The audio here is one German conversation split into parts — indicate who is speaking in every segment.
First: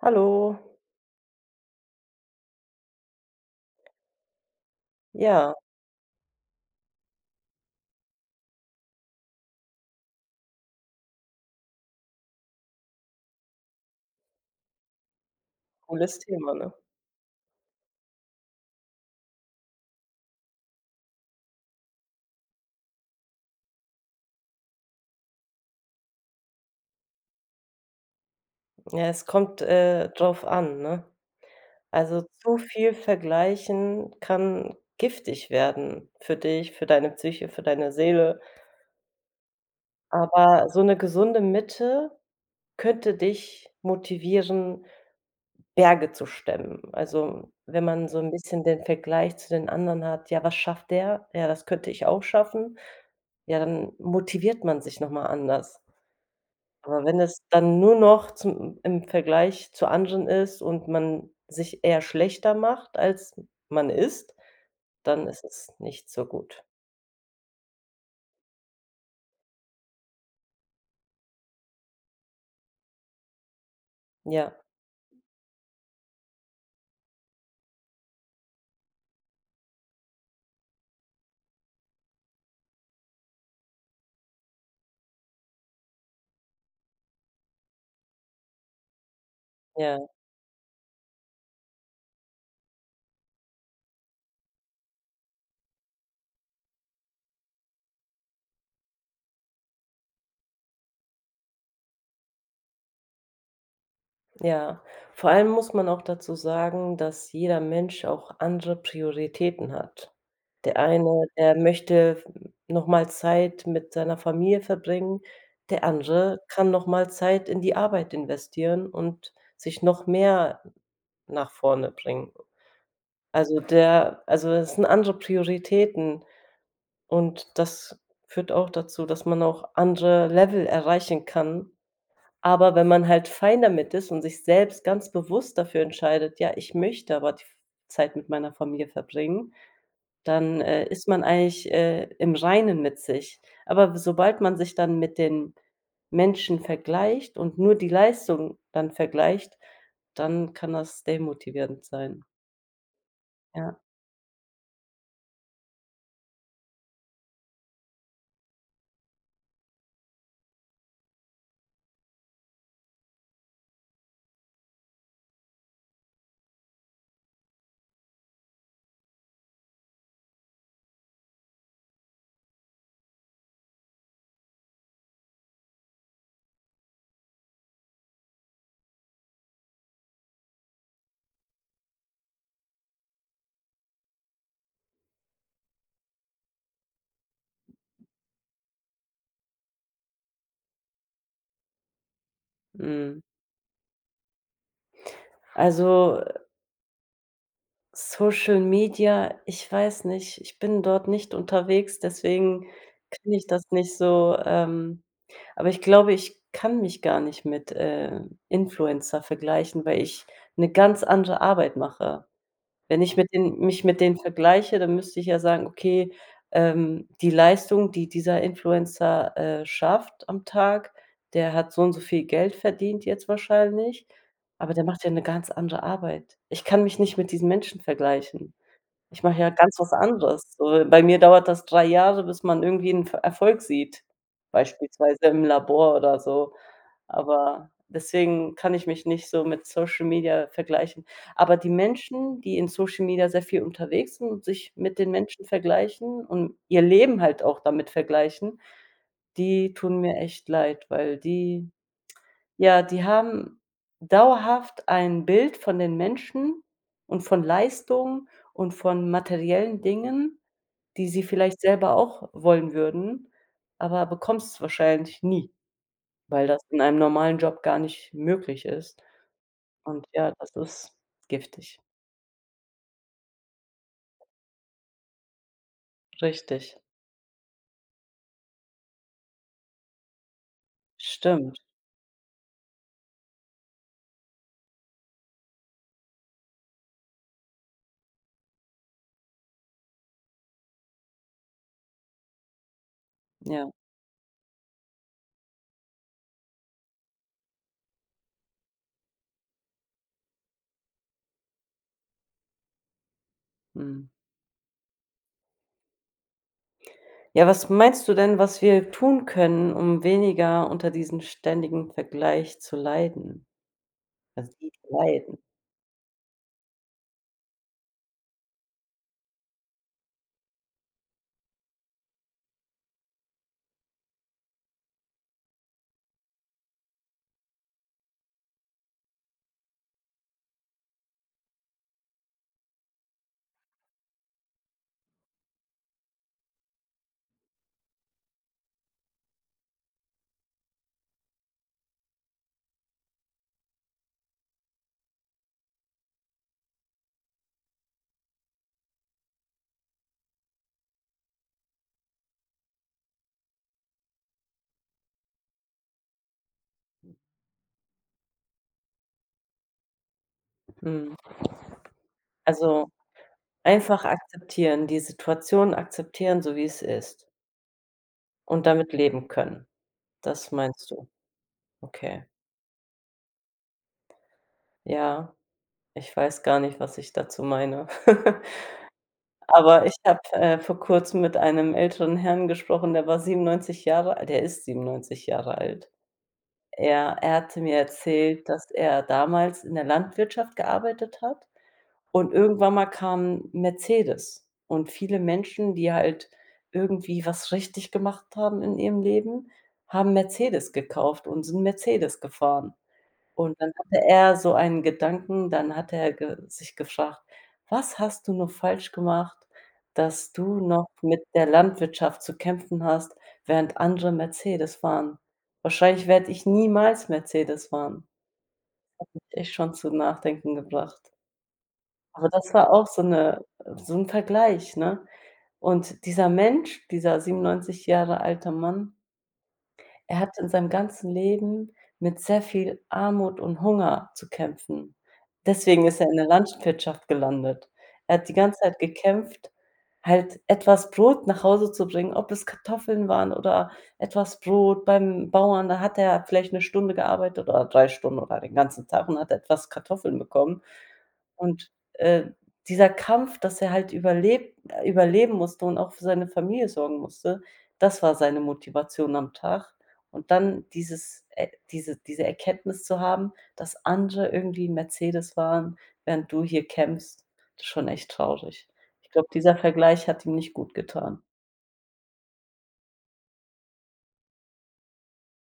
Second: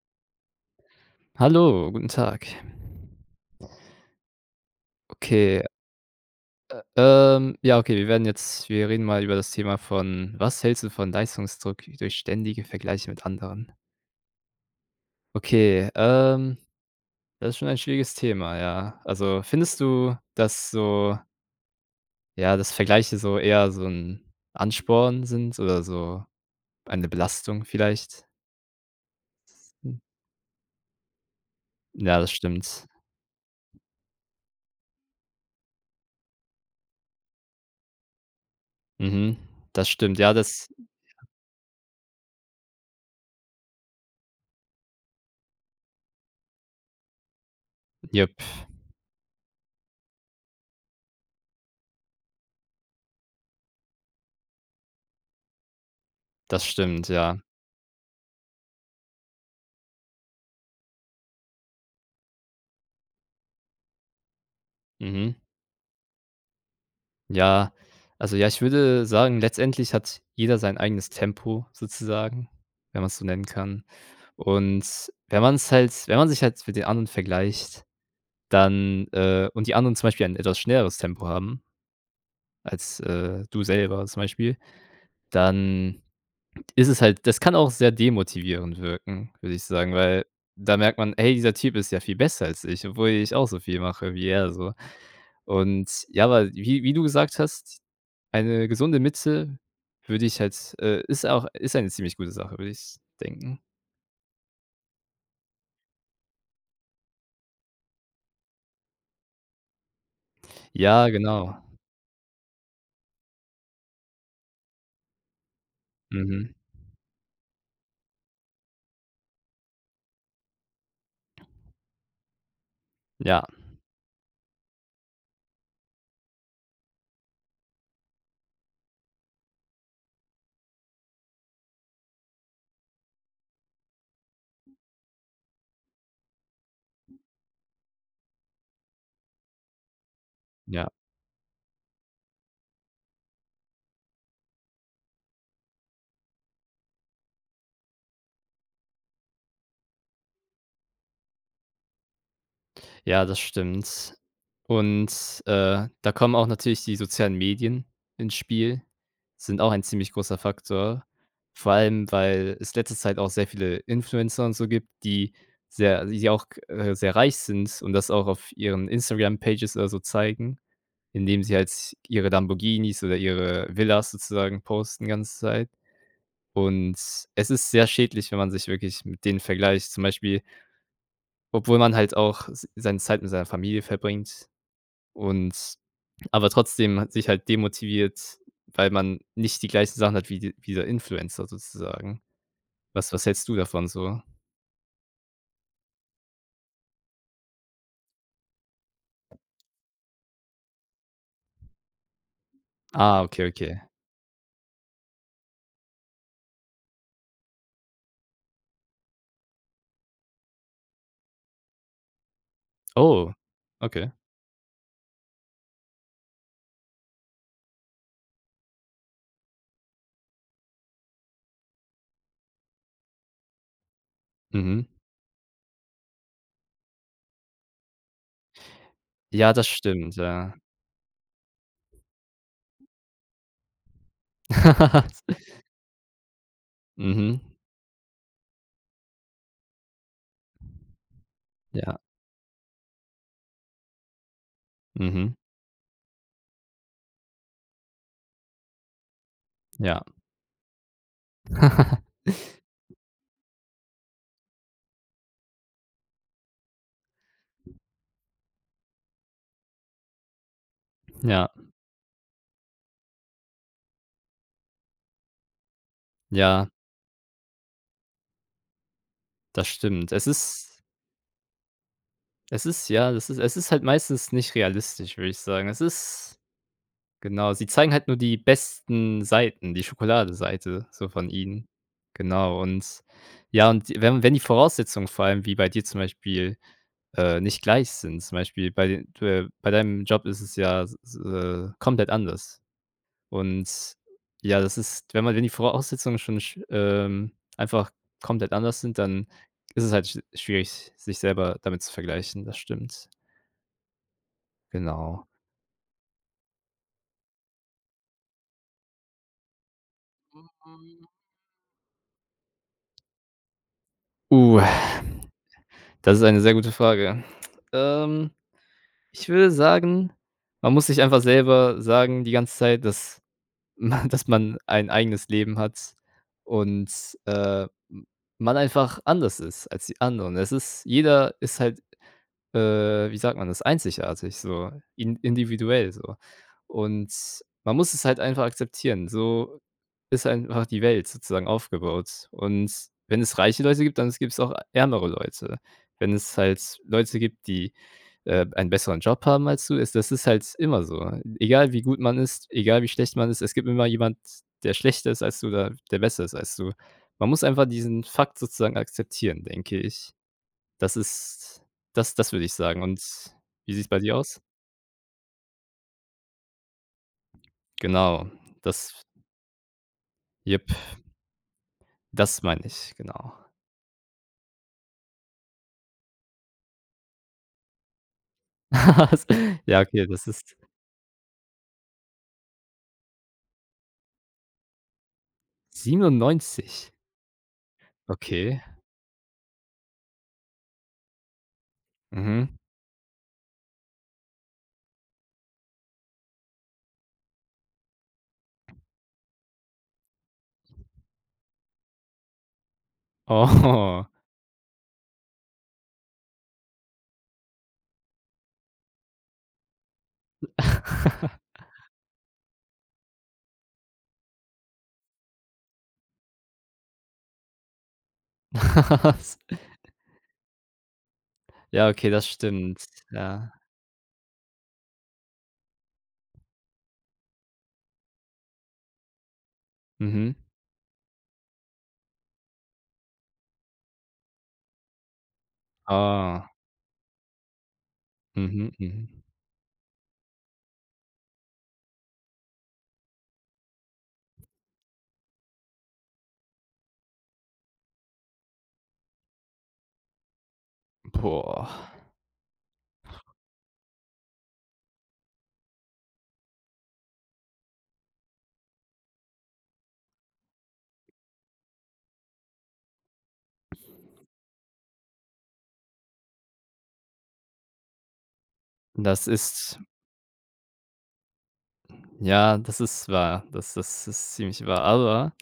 Speaker 1: Hallo.
Speaker 2: Hallo, guten Tag.
Speaker 1: Ja.
Speaker 2: Okay. Ä ähm, ja, okay, wir werden jetzt wir reden mal über das Thema von was hältst du von Leistungsdruck durch ständige Vergleiche mit anderen? Okay,
Speaker 1: Cooles Thema,
Speaker 2: ähm,
Speaker 1: ne?
Speaker 2: das ist schon ein schwieriges Thema, ja. Also, findest du, dass so ja, dass Vergleiche so eher so 'n Ansporn sind oder so eine Belastung vielleicht?
Speaker 1: Ja, es kommt,
Speaker 2: Hm.
Speaker 1: äh, drauf an, ne?
Speaker 2: Ja,
Speaker 1: Also
Speaker 2: das
Speaker 1: zu
Speaker 2: stimmt.
Speaker 1: viel vergleichen kann giftig werden für dich, für deine Psyche, für deine Seele.
Speaker 2: Mhm. Das stimmt, ja, das
Speaker 1: Aber so 'ne
Speaker 2: Ja.
Speaker 1: gesunde Mitte könnte dich motivieren, Berge zu stemmen. Also, wenn man so
Speaker 2: Jup.
Speaker 1: 'n bisschen den Vergleich zu den anderen hat: „Ja, was schafft der? Ja, das könnte ich auch schaffen.” Ja, dann motiviert man sich noch mal anders.
Speaker 2: Das
Speaker 1: Aber
Speaker 2: stimmt,
Speaker 1: wenn
Speaker 2: ja.
Speaker 1: es dann nur noch zum im Vergleich zu anderen ist und man sich eher schlechter macht als man ist, dann
Speaker 2: Mhm.
Speaker 1: ist es nicht so gut.
Speaker 2: Ja, also, ja, ich würde sagen, letztendlich hat jeder sein eigenes Tempo, sozusagen, wenn man's so nennen kann,
Speaker 1: Ja.
Speaker 2: und wenn man's halt wenn man sich halt für die anderen vergleicht, dann äh, und die anderen zum Beispiel ein etwas schnelleres Tempo haben als, äh, du selber zum Beispiel, dann ist es halt das kann auch sehr demotivierend wirken, würde ich sagen,
Speaker 1: Ja.
Speaker 2: weil da merkt man: „Hey, dieser Typ ist ja viel besser als ich, obwohl ich auch so viel mache wie er so.“ Und, ja, aber wie wie du gesagt hast, eine gesunde Mitte würde ich halt äh, ist auch ist eine ziemlich gute Sache, würde ich denken.
Speaker 1: Ja. Vor allem muss man auch dazu sagen, dass jeder Mensch auch andere Prioritäten hat. Der
Speaker 2: Ja,
Speaker 1: eine, der
Speaker 2: genau.
Speaker 1: möchte, hm, noch mal Zeit mit seiner Familie verbringen, der andere
Speaker 2: Mhm.
Speaker 1: kann noch mal Zeit in die Arbeit investieren und sich noch mehr nach vorne bringen.
Speaker 2: Ja.
Speaker 1: Also, der also, es sind andere Prioritäten und das führt auch dazu, dass man auch andere Level erreichen kann, aber wenn man halt fine damit ist und sich selbst ganz bewusst dafür entscheidet: „Ja, ich möchte aber die f Zeit mit meiner Familie verbringen“, dann, äh,
Speaker 2: Ja.
Speaker 1: ist man eigentlich, äh, im Reinen mit sich. Aber s sobald man sich dann mit den Menschen vergleicht und nur die Leistung dann vergleicht, dann kann das demotivierend sein.
Speaker 2: Ja, das
Speaker 1: Ja.
Speaker 2: stimmt, und, äh, da kommen auch natürlich die sozialen Medien ins Spiel, sind auch ein ziemlich großer Faktor, vor allem, weil es letzte Zeit auch sehr viele Influencer und so gibt, die sehr die auch, äh, sehr reich sind und das auch auf ihren Instagram-Pages oder so zeigen, indem sie halt ihre Lamborghinis oder ihre Villen sozusagen posten die ganze Zeit. Und es ist sehr schädlich, wenn man sich wirklich mit denen vergleicht, zum Beispiel Obwohl man halt auch s seine Zeit mit seiner Familie verbringt und aber trotzdem ha sich halt demotiviert, weil man nicht die gleichen Sachen hat wie d wie der Influencer sozusagen. Was
Speaker 1: Mhm.
Speaker 2: was hältst du davon so?
Speaker 1: Also, äh Social Media, ich weiß nicht, ich bin dort nicht unterwegs, deswegen
Speaker 2: Ah,
Speaker 1: kenne
Speaker 2: okay,
Speaker 1: ich das
Speaker 2: okay.
Speaker 1: nicht so. Ähm, aber ich glaube, ich kann mich gar nicht mit, äh, Influencer vergleichen, weil ich 'ne ganz andere Arbeit mache. Wenn ich mit
Speaker 2: Oh,
Speaker 1: den mich mit
Speaker 2: okay.
Speaker 1: denen vergleiche, dann müsste ich ja sagen: „Okay, ähm, die Leistung, die dieser Influencer, äh, schafft am Tag der hat so und so viel Geld verdient jetzt wahrscheinlich, aber der
Speaker 2: Mhm.
Speaker 1: macht ja 'ne ganz andere Arbeit.” Ich kann mich nicht mit diesen Menschen vergleichen, ich mache ja
Speaker 2: Ja, das
Speaker 1: ganz was
Speaker 2: stimmt,
Speaker 1: anderes.
Speaker 2: ja.
Speaker 1: So bei mir dauert das 3 Jahre, bis man irgendwie 'n F Erfolg sieht, beispielsweise im Labor oder so,
Speaker 2: Mhm.
Speaker 1: aber deswegen kann ich mich nicht so mit Social Media vergleichen. Aber die
Speaker 2: Ja.
Speaker 1: Menschen, die in Social Media sehr viel unterwegs sind und sich mit den
Speaker 2: Mhm.
Speaker 1: Menschen vergleichen und ihr Leben halt auch damit vergleichen, die tun
Speaker 2: Ja.
Speaker 1: mir echt leid, weil die ja, die haben dauerhaft ein Bild von den Menschen und von Leistung und von materiellen Dingen, die sie
Speaker 2: Ja.
Speaker 1: vielleicht selber auch wollen würden, aber bekommst's wahrscheinlich nie, weil das
Speaker 2: Ja.
Speaker 1: in einem normalen Job gar nicht möglich ist,
Speaker 2: Das
Speaker 1: und
Speaker 2: stimmt. Es
Speaker 1: ja, das
Speaker 2: ist
Speaker 1: ist giftig.
Speaker 2: Es ist ja, es ist es ist halt meistens nicht realistisch, würde ich sagen. Es ist
Speaker 1: Richtig.
Speaker 2: genau, sie zeigen halt nur die besten Seiten, die Schokoladenseite so von
Speaker 1: Stimmt.
Speaker 2: ihnen, genau, und ja, und wenn wenn die Voraussetzungen vor allem wie bei dir zum Beispiel, äh, nicht gleich sind, zum Beispiel bei äh, bei deinem Job ist es ja s äh, komplett anders.
Speaker 1: Ja.
Speaker 2: Und ja, das ist, wenn man wenn die Voraussetzungen schon sch ähm, einfach komplett anders sind, dann ist es halt sch schwierig, sich selber damit zu vergleichen, das stimmt.
Speaker 1: Mhm.
Speaker 2: Genau.
Speaker 1: Ja, was meinst du denn, was wir tun können, um weniger unter
Speaker 2: Mhm.
Speaker 1: diesem ständigen Vergleich zu leiden?
Speaker 2: Uh.
Speaker 1: Massiv leiden.
Speaker 2: Das ist eine sehr gute Frage. Ähm, ich würde sagen, man muss sich einfach selber sagen die ganze Zeit, dass m dass man ein eigenes Leben hat und, äh, m man einfach anders ist als die anderen. Es ist jeder ist halt, äh, wie sagt man das, einzigartig, so, in individuell, so und man muss es halt einfach akzeptieren, so ist einfach die Welt sozusagen aufgebaut und wenn es reiche Leute gibt, dann s gibt's auch ärmere Leute. Wenn es halt Leute gibt, die, äh, einen besseren Job haben als du es das ist halt immer so. Egal, wie gut man ist, egal, wie schlecht man ist, es gibt immer jemand, der schlechter ist als du oder der besser ist als du. Man muss einfach diesen Fakt sozusagen akzeptieren, denke ich. Das
Speaker 1: Mhm.
Speaker 2: ist das das würde ich sagen
Speaker 1: Also,
Speaker 2: und wie sieht's bei
Speaker 1: einfach
Speaker 2: dir aus?
Speaker 1: akzeptieren die Situation akzeptieren, so wie es ist.
Speaker 2: Genau,
Speaker 1: Und
Speaker 2: das
Speaker 1: damit
Speaker 2: f
Speaker 1: leben können. Das
Speaker 2: Jipp.
Speaker 1: meinst du? Okay.
Speaker 2: Das meine ich, genau.
Speaker 1: Ja, ich weiß gar nicht, was ich dazu meine.
Speaker 2: Was? Ja,
Speaker 1: Aber ich
Speaker 2: okay,
Speaker 1: habe,
Speaker 2: das ist
Speaker 1: äh, vor Kurzem mit einem älteren Herrn gesprochen, der war 97 Jahre alt, der ist 97 Jahre alt.
Speaker 2: 97?
Speaker 1: Er er hatte mir erzählt,
Speaker 2: Okay.
Speaker 1: dass er damals in der Landwirtschaft gearbeitet hat und
Speaker 2: Mhm.
Speaker 1: irgendwann mal kam Mercedes und viele Menschen, die halt irgendwie was richtig gemacht haben in ihrem Leben, haben Mercedes gekauft, und sind Mercedes gefahren. Und dann hatte
Speaker 2: Oh.
Speaker 1: er so einen Gedanken, dann hatte er ge sich gefragt: „Was hast du nur falsch gemacht, dass du noch mit der Landwirtschaft zu kämpfen hast, während andere Mercedes fahren? Wahrscheinlich werde ich niemals Mercedes fahren.“ Das hat mich
Speaker 2: Was?
Speaker 1: echt schon zum Nachdenken gebracht.
Speaker 2: Ja, okay,
Speaker 1: Aber
Speaker 2: das
Speaker 1: das war
Speaker 2: stimmt,
Speaker 1: auch so 'ne
Speaker 2: ja.
Speaker 1: so 'n Vergleich, ne? Und dieser Mensch, dieser 97 Jahre alter Mann er
Speaker 2: Mhm.
Speaker 1: hat in seinem ganzen Leben mit sehr viel Armut und Hunger zu kämpfen. Deswegen ist er in der
Speaker 2: Oh.
Speaker 1: Landwirtschaft gelandet. Er hat die ganze
Speaker 2: Mhm.
Speaker 1: Zeit
Speaker 2: Mhm.
Speaker 1: gekämpft, halt etwas Brot nach Hause zu bringen, ob es Kartoffeln waren oder etwas Brot beim Bauern. Da hat er vielleicht 1 Stunde gearbeitet oder 3 Stunden oder den ganzen Tag und hat etwas Kartoffeln bekommen.
Speaker 2: Hm,
Speaker 1: Und,
Speaker 2: Boah.
Speaker 1: äh, dieser Kampf, dass er halt überleb überleben musste und auch für seine Familie sorgen musste, das war seine Motivation am Tag. Und dann dieses e diese diese Erkenntnis zu haben, dass andere irgendwie Mercedes fahren, während du hier kämpfst, das ist schon echt traurig. Ich
Speaker 2: Das
Speaker 1: glaube, dieser
Speaker 2: ist
Speaker 1: Vergleich hat ihm nicht gutgetan.
Speaker 2: Ja, das ist wahr, das ist ist ziemlich wahr, aber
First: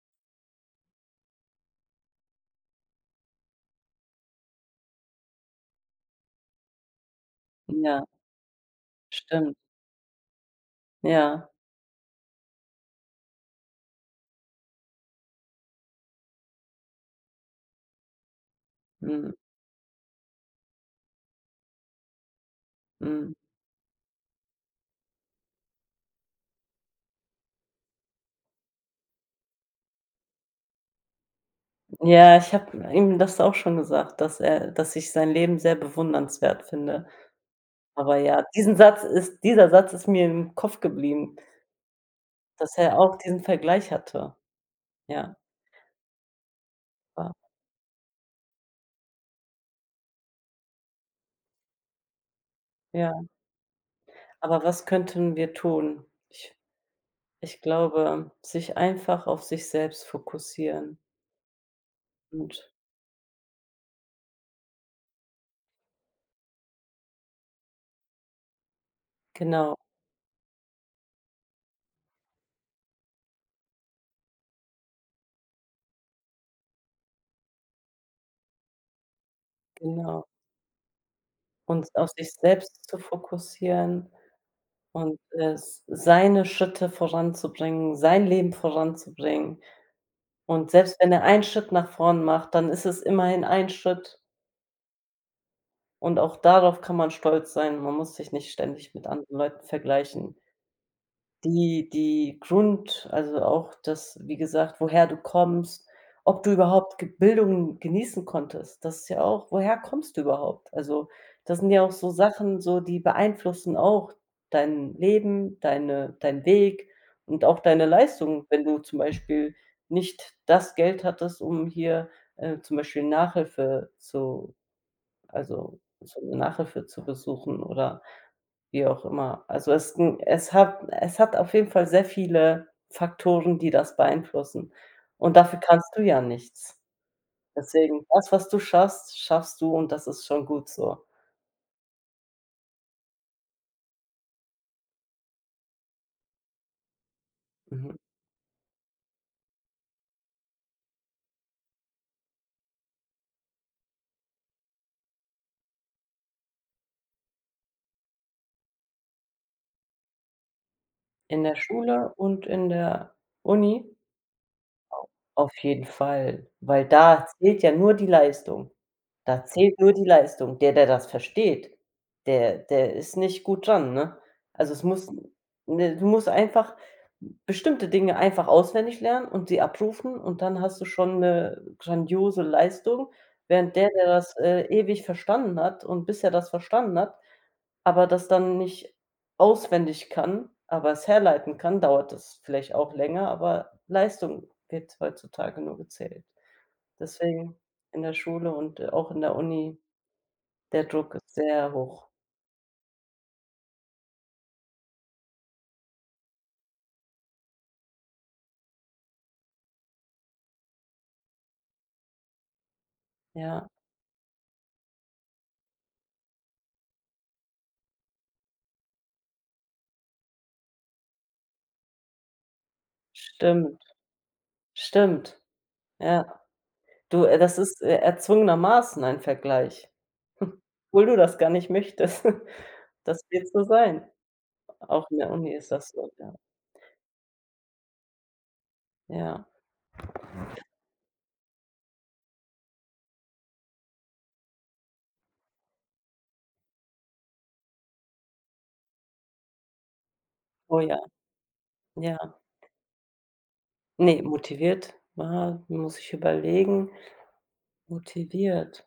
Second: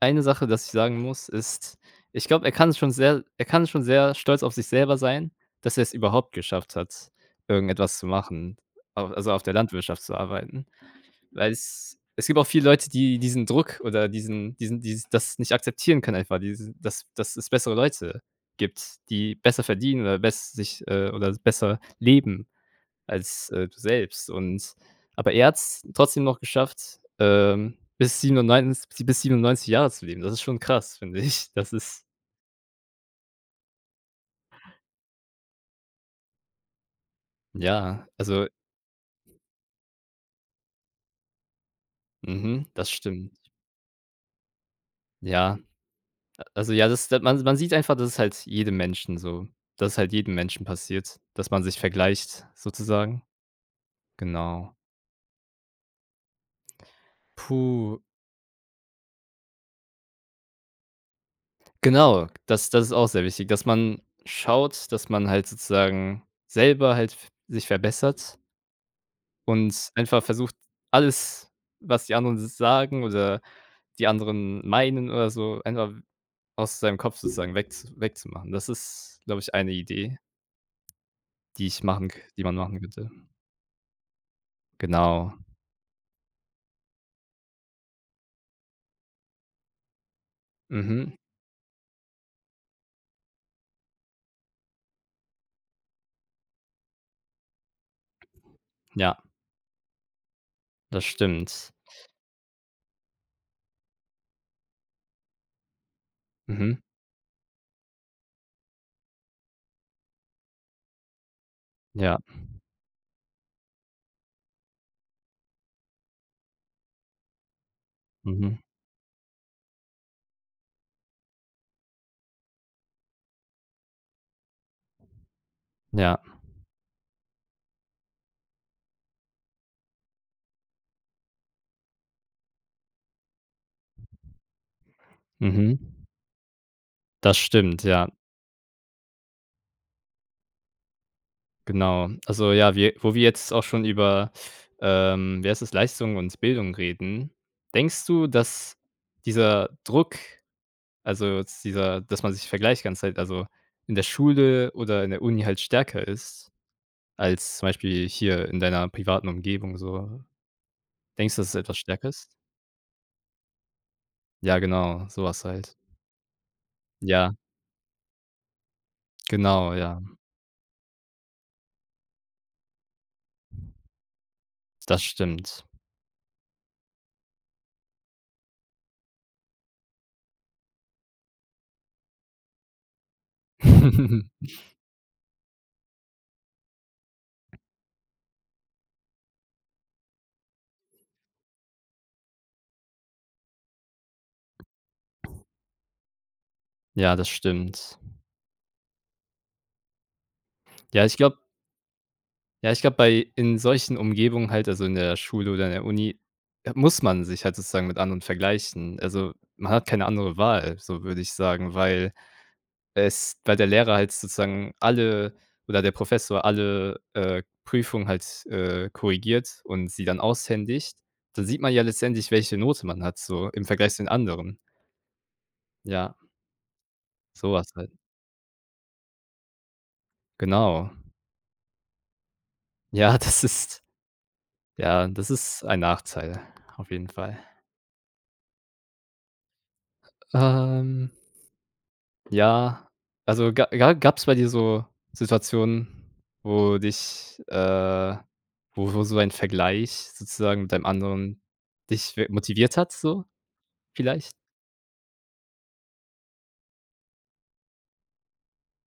Speaker 2: eine Sache, das ich sagen muss, ist ich glaube, er kann schon sehr er kann schon sehr stolz auf sich selber sein, dass er's überhaupt geschafft hat, irgendetwas
Speaker 1: Ja.
Speaker 2: zu machen, a also auf
Speaker 1: Stimmt.
Speaker 2: der Landwirtschaft zu arbeiten.
Speaker 1: Ja.
Speaker 2: Weil es es gibt auch viele Leute, die diesen Druck oder diesen diesen die das nicht akzeptieren können einfach, die dass dass es bessere Leute gibt,
Speaker 1: Mhm.
Speaker 2: die besser verdienen oder bess sich äh, oder besser leben
Speaker 1: Mhm.
Speaker 2: als, äh, du selbst, und aber er hat's trotzdem noch geschafft, ähm, bis 97 bis 97 Jahre zu leben. Das ist schon krass, finde ich. Das ist
Speaker 1: Ja, ich habe ihm das auch schon gesagt, dass äh, dass ich sein Leben sehr bewundernswert finde,
Speaker 2: Ja,
Speaker 1: aber ja,
Speaker 2: also
Speaker 1: diesen Satz ist dieser Satz ist mir im Kopf geblieben
Speaker 2: Mhm,
Speaker 1: dass
Speaker 2: das
Speaker 1: er auch
Speaker 2: stimmt.
Speaker 1: diesen Vergleich hatte. Ja.
Speaker 2: Ja, a also, ja, das
Speaker 1: Ja.
Speaker 2: man man sieht einfach, das ist halt jedem Menschen so dass es halt jedem Menschen passiert, dass man sich vergleicht
Speaker 1: Ja.
Speaker 2: sozusagen.
Speaker 1: Aber
Speaker 2: Genau.
Speaker 1: was könnten wir tun? Ich ich
Speaker 2: Puh.
Speaker 1: glaube, sich einfach auf sich selbst fokussieren.
Speaker 2: Genau,
Speaker 1: Gut.
Speaker 2: das das ist auch sehr wichtig, dass man schaut, dass man halt sozusagen selber halt f sich verbessert
Speaker 1: Genau.
Speaker 2: und einfach versucht, alles, was die anderen so sagen oder die anderen meinen oder so, einfach aus seinem Kopf sozusagen weg wegzumachen. Das ist, glaube ich, eine Idee
Speaker 1: Genau.
Speaker 2: die ich
Speaker 1: Uns auf
Speaker 2: machen k
Speaker 1: sich
Speaker 2: die man machen
Speaker 1: selbst zu
Speaker 2: könnte.
Speaker 1: fokussieren und,
Speaker 2: Genau.
Speaker 1: äh, s seine Schritte voranzubringen, sein Leben voranzubringen, und selbst wenn
Speaker 2: Mhm.
Speaker 1: er einen Schritt nach vorn macht, dann ist es immerhin ein Schritt. und auch darauf kann man stolz sein. Man muss sich nicht ständig mit
Speaker 2: Ja.
Speaker 1: anderen Leuten vergleichen.
Speaker 2: Das stimmt.
Speaker 1: Die die Grund also, auch das, wie gesagt, woher du kommst, ob du
Speaker 2: Mhm.
Speaker 1: überhaupt ge Bildung genießen konntest. Das ist ja auch woher kommst du überhaupt? Also, das sind ja auch so
Speaker 2: Ja.
Speaker 1: Sachen so, die beeinflussen auch dein Leben, deine dein Weg und auch deine Leistung,
Speaker 2: Mhm.
Speaker 1: wenn du zum Beispiel nicht das Geld hattest, um hier, äh, zum Beispiel Nachhilfe zu also, zu
Speaker 2: Ja.
Speaker 1: Nachhilfe zu besuchen oder wie auch immer. Also, es ist 'n es hat es hat auf jeden Fall sehr viele Faktoren, die das beeinflussen und dafür
Speaker 2: Mhm.
Speaker 1: kannst du ja nichts.
Speaker 2: Das stimmt,
Speaker 1: Deswegen,
Speaker 2: ja.
Speaker 1: das, was du schaffst, schaffst du und das ist schon gut so.
Speaker 2: Genau. Also, ja, wir wo wir jetzt auch schon über, ähm, wie heißt es, Leistung und Bildung reden,
Speaker 1: Mhm.
Speaker 2: denkst du, dass dieser Druck, also, jetzt dieser dass man sich vergleicht die ganze Zeit, also, in der Schule oder in der Uni halt stärker ist als zum Beispiel hier in deiner privaten Umgebung so? Denkst du,
Speaker 1: In
Speaker 2: dass es
Speaker 1: der
Speaker 2: etwas stärker
Speaker 1: Schule
Speaker 2: ist?
Speaker 1: und in der Uni?
Speaker 2: Ja, genau, so was
Speaker 1: Auf
Speaker 2: halt.
Speaker 1: jeden Fall, weil da
Speaker 2: Ja.
Speaker 1: zählt ja nur die Leistung. Da
Speaker 2: Genau,
Speaker 1: zählt nur
Speaker 2: ja.
Speaker 1: die Leistung. Der, der das versteht, der der ist nicht gut dran, ne? Also, es
Speaker 2: Das
Speaker 1: muss
Speaker 2: stimmt.
Speaker 1: ne? Du musst einfach bestimmte Dinge einfach auswendig lernen und sie abrufen und dann hast du schon 'ne grandiose Leistung, während der, der das, äh, ewig verstanden hat und bis er das verstanden hat aber das dann nicht auswendig kann, aber es herleiten kann, dauert es vielleicht auch länger, aber Leistung wird heutzutage nur gezählt.
Speaker 2: Ja, das
Speaker 1: Deswegen
Speaker 2: stimmt.
Speaker 1: in der Schule und, äh, auch in der Uni, der
Speaker 2: Ja,
Speaker 1: Druck
Speaker 2: ich
Speaker 1: ist
Speaker 2: glaube
Speaker 1: sehr hoch.
Speaker 2: Ja, ich glaube bei in solchen Umgebungen halt, also, in der Schule oder in der Uni, äh, muss man sich halt sozusagen mit anderen vergleichen, also, man hat keine andere Wahl, so würde ich sagen, weil es weil der
Speaker 1: Ja.
Speaker 2: Lehrer halt sozusagen alle oder der Professor alle, äh, Prüfungen halt, äh, korrigiert und sie dann aushändigt. Da sieht man ja letztendlich, welche Note man hat, so im
Speaker 1: Stimmt.
Speaker 2: Vergleich zu den anderen.
Speaker 1: Stimmt,
Speaker 2: Ja.
Speaker 1: ja, du, äh, das
Speaker 2: Sowas
Speaker 1: ist,
Speaker 2: halt.
Speaker 1: äh, erzwungenermaßen ein Vergleich,
Speaker 2: Genau.
Speaker 1: obwohl du das gar nicht möchtest.
Speaker 2: Ja,
Speaker 1: Das
Speaker 2: das
Speaker 1: wird so
Speaker 2: ist
Speaker 1: sein, a
Speaker 2: ja,
Speaker 1: auch in
Speaker 2: das
Speaker 1: der Uni
Speaker 2: ist
Speaker 1: ist
Speaker 2: ein
Speaker 1: das so, ja.
Speaker 2: Nachteil auf jeden Fall.
Speaker 1: Ja.
Speaker 2: Ähm Ja, also, ga ja, gab's bei dir so Situationen, wo dich äh, wo wo so ein Vergleich sozusagen mit
Speaker 1: Oh
Speaker 2: einem
Speaker 1: ja.
Speaker 2: anderen dich
Speaker 1: Ja.
Speaker 2: wi motiviert hat, so
Speaker 1: Ne,
Speaker 2: vielleicht?
Speaker 1: motiviert, wa muss ich überlegen. Motiviert?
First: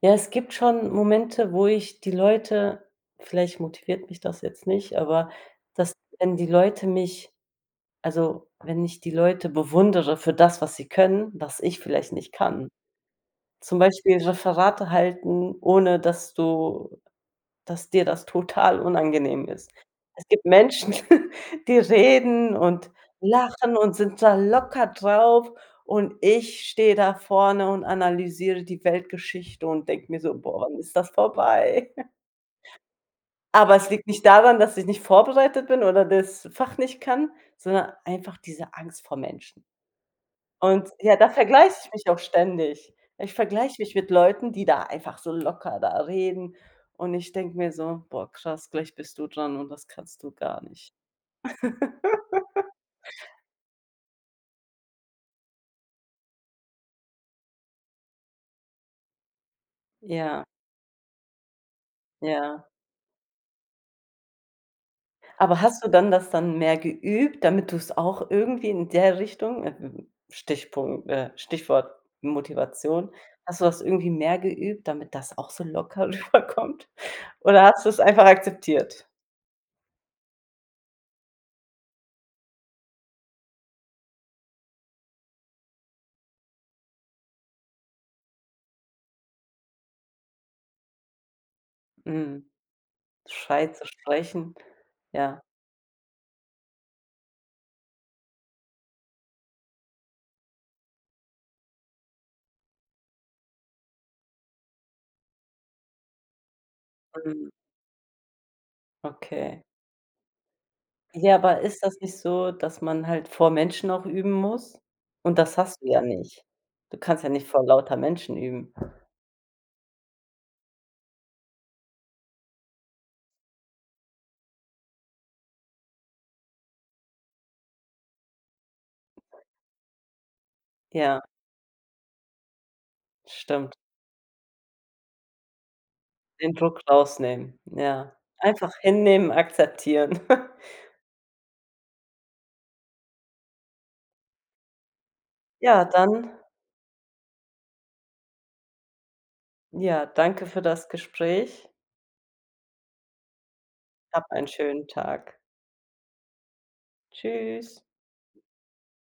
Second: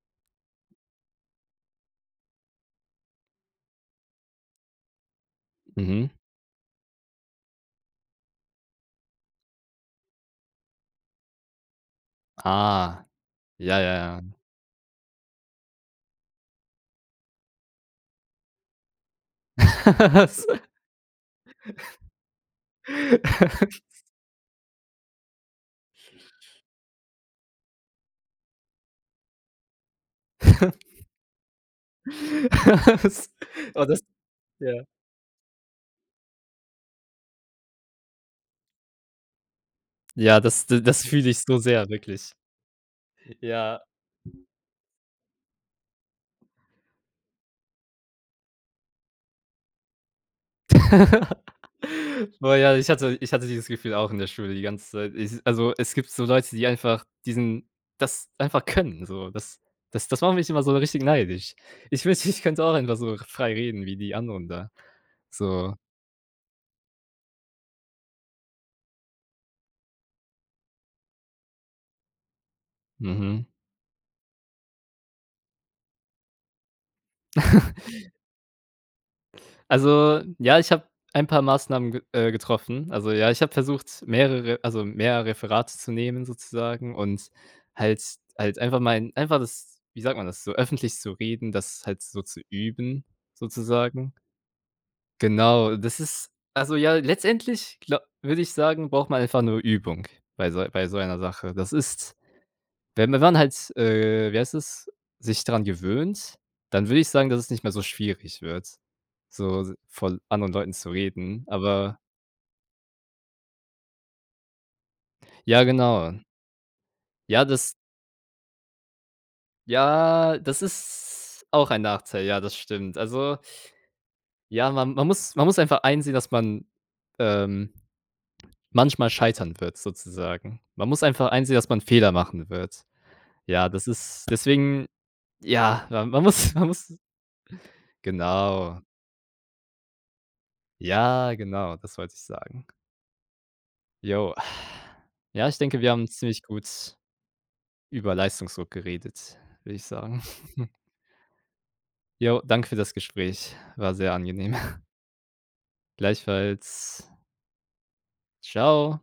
Speaker 1: Ja, es gibt schon Momente, wo ich die Leute vielleicht motiviert mich das jetzt nicht, aber dass,
Speaker 2: Mhm.
Speaker 1: wenn die Leute mich also, wenn ich die Leute bewundere für das, was sie können, was ich vielleicht nicht kann,
Speaker 2: Ah, ja,
Speaker 1: zum
Speaker 2: ja,
Speaker 1: Beispiel
Speaker 2: ja.
Speaker 1: Referate halten, ohne dass du dass dir das total unangenehm ist. Es gibt
Speaker 2: Was?
Speaker 1: Menschen, die reden und lachen und sind da locker drauf, und ich stehe da vorne und analysiere die Weltgeschichte und denke mir so: „Boah, wann ist das vorbei?“
Speaker 2: Was?
Speaker 1: Aber
Speaker 2: Oh,
Speaker 1: es
Speaker 2: das
Speaker 1: liegt nicht daran, dass
Speaker 2: ja.
Speaker 1: ich nicht vorbereitet bin oder das Fach nicht kann, sondern einfach diese Angst vor Menschen.
Speaker 2: Ja, das
Speaker 1: Und,
Speaker 2: das
Speaker 1: ja,
Speaker 2: fühle
Speaker 1: da
Speaker 2: ich so
Speaker 1: vergleiche
Speaker 2: sehr,
Speaker 1: ich mich auch
Speaker 2: wirklich.
Speaker 1: ständig. Ich
Speaker 2: J -ja.
Speaker 1: vergleiche mich mit Leuten, die da einfach so locker da reden, und ich denke mir so: „Boah krass, gleich bist du dran und das kannst du gar nicht.“
Speaker 2: Boah ja, ich hatte ich hatte dieses Gefühl auch in der Schule die ganze Zeit. I also, es gibt so Leute, die einfach diesen das einfach können, so das das das macht
Speaker 1: Ja.
Speaker 2: mich immer so richtig neidisch. Ich wünschte, ich
Speaker 1: Ja.
Speaker 2: könnte auch einfach so frei reden wie die anderen da
Speaker 1: Aber
Speaker 2: so.
Speaker 1: hast du dann das dann mehr geübt, damit du's auch irgendwie in der Richtung, äh, Stichpunkt äh, Stichwort Motivation,
Speaker 2: Mhm.
Speaker 1: hast du das irgendwie mehr geübt, damit das auch so locker rüberkommt, oder hast du's einfach akzeptiert?
Speaker 2: Also, ja, ich habe ein paar Maßnahmen ge äh getroffen, also, ja, ich habe versucht, mehrere also, mehr Referate zu nehmen, sozusagen, und halt halt einfach mal einfach das, wie sagt man das, so öffentlich zu reden, das halt so zu
Speaker 1: Mhm.
Speaker 2: üben,
Speaker 1: Scheu zu
Speaker 2: sozusagen.
Speaker 1: sprechen, ja.
Speaker 2: Genau, das ist also, ja, letztendlich, gla würde ich sagen, braucht man einfach nur Übung bei so bei so einer Sache. Das ist, wenn man dann halt, äh, wie heißt das, sich dran gewöhnt, dann würde ich sagen, dass es
Speaker 1: Mhm.
Speaker 2: nicht mehr so schwierig wird,
Speaker 1: Okay.
Speaker 2: so vor anderen Leuten zu
Speaker 1: Ja,
Speaker 2: reden,
Speaker 1: aber ist
Speaker 2: aber
Speaker 1: das nicht so, dass man halt vor Menschen auch üben muss? Und das
Speaker 2: Ja,
Speaker 1: hast du ja
Speaker 2: genau.
Speaker 1: nicht. Du kannst ja
Speaker 2: Ja,
Speaker 1: nicht vor
Speaker 2: das
Speaker 1: lauter Menschen üben.
Speaker 2: Ja, das ist auch ein Nachteil, ja, das stimmt. Also, ja, man man muss man muss einfach einsehen, dass man, ähm, manchmal scheitern wird, sozusagen. Man muss
Speaker 1: Ja.
Speaker 2: einfach einsehen, dass man Fehler machen wird. Ja,
Speaker 1: Stimmt.
Speaker 2: das ist deswegen, ja, man
Speaker 1: Den
Speaker 2: muss man
Speaker 1: Druck
Speaker 2: muss
Speaker 1: rausnehmen, ja. Einfach
Speaker 2: Genau.
Speaker 1: hinnehmen, akzeptieren.
Speaker 2: Ja, genau, das wollte ich sagen. Jo. Ja, ich denke,
Speaker 1: Ja,
Speaker 2: wir haben
Speaker 1: dann
Speaker 2: ziemlich gut über Leistungsdruck geredet, würde ich
Speaker 1: Ja,
Speaker 2: sagen.
Speaker 1: danke für das Gespräch.
Speaker 2: Jo, danke für das Gespräch, war sehr
Speaker 1: Habe einen
Speaker 2: angenehm.
Speaker 1: schönen Tag.
Speaker 2: Gleichfalls.
Speaker 1: Tschüss.
Speaker 2: Tschau.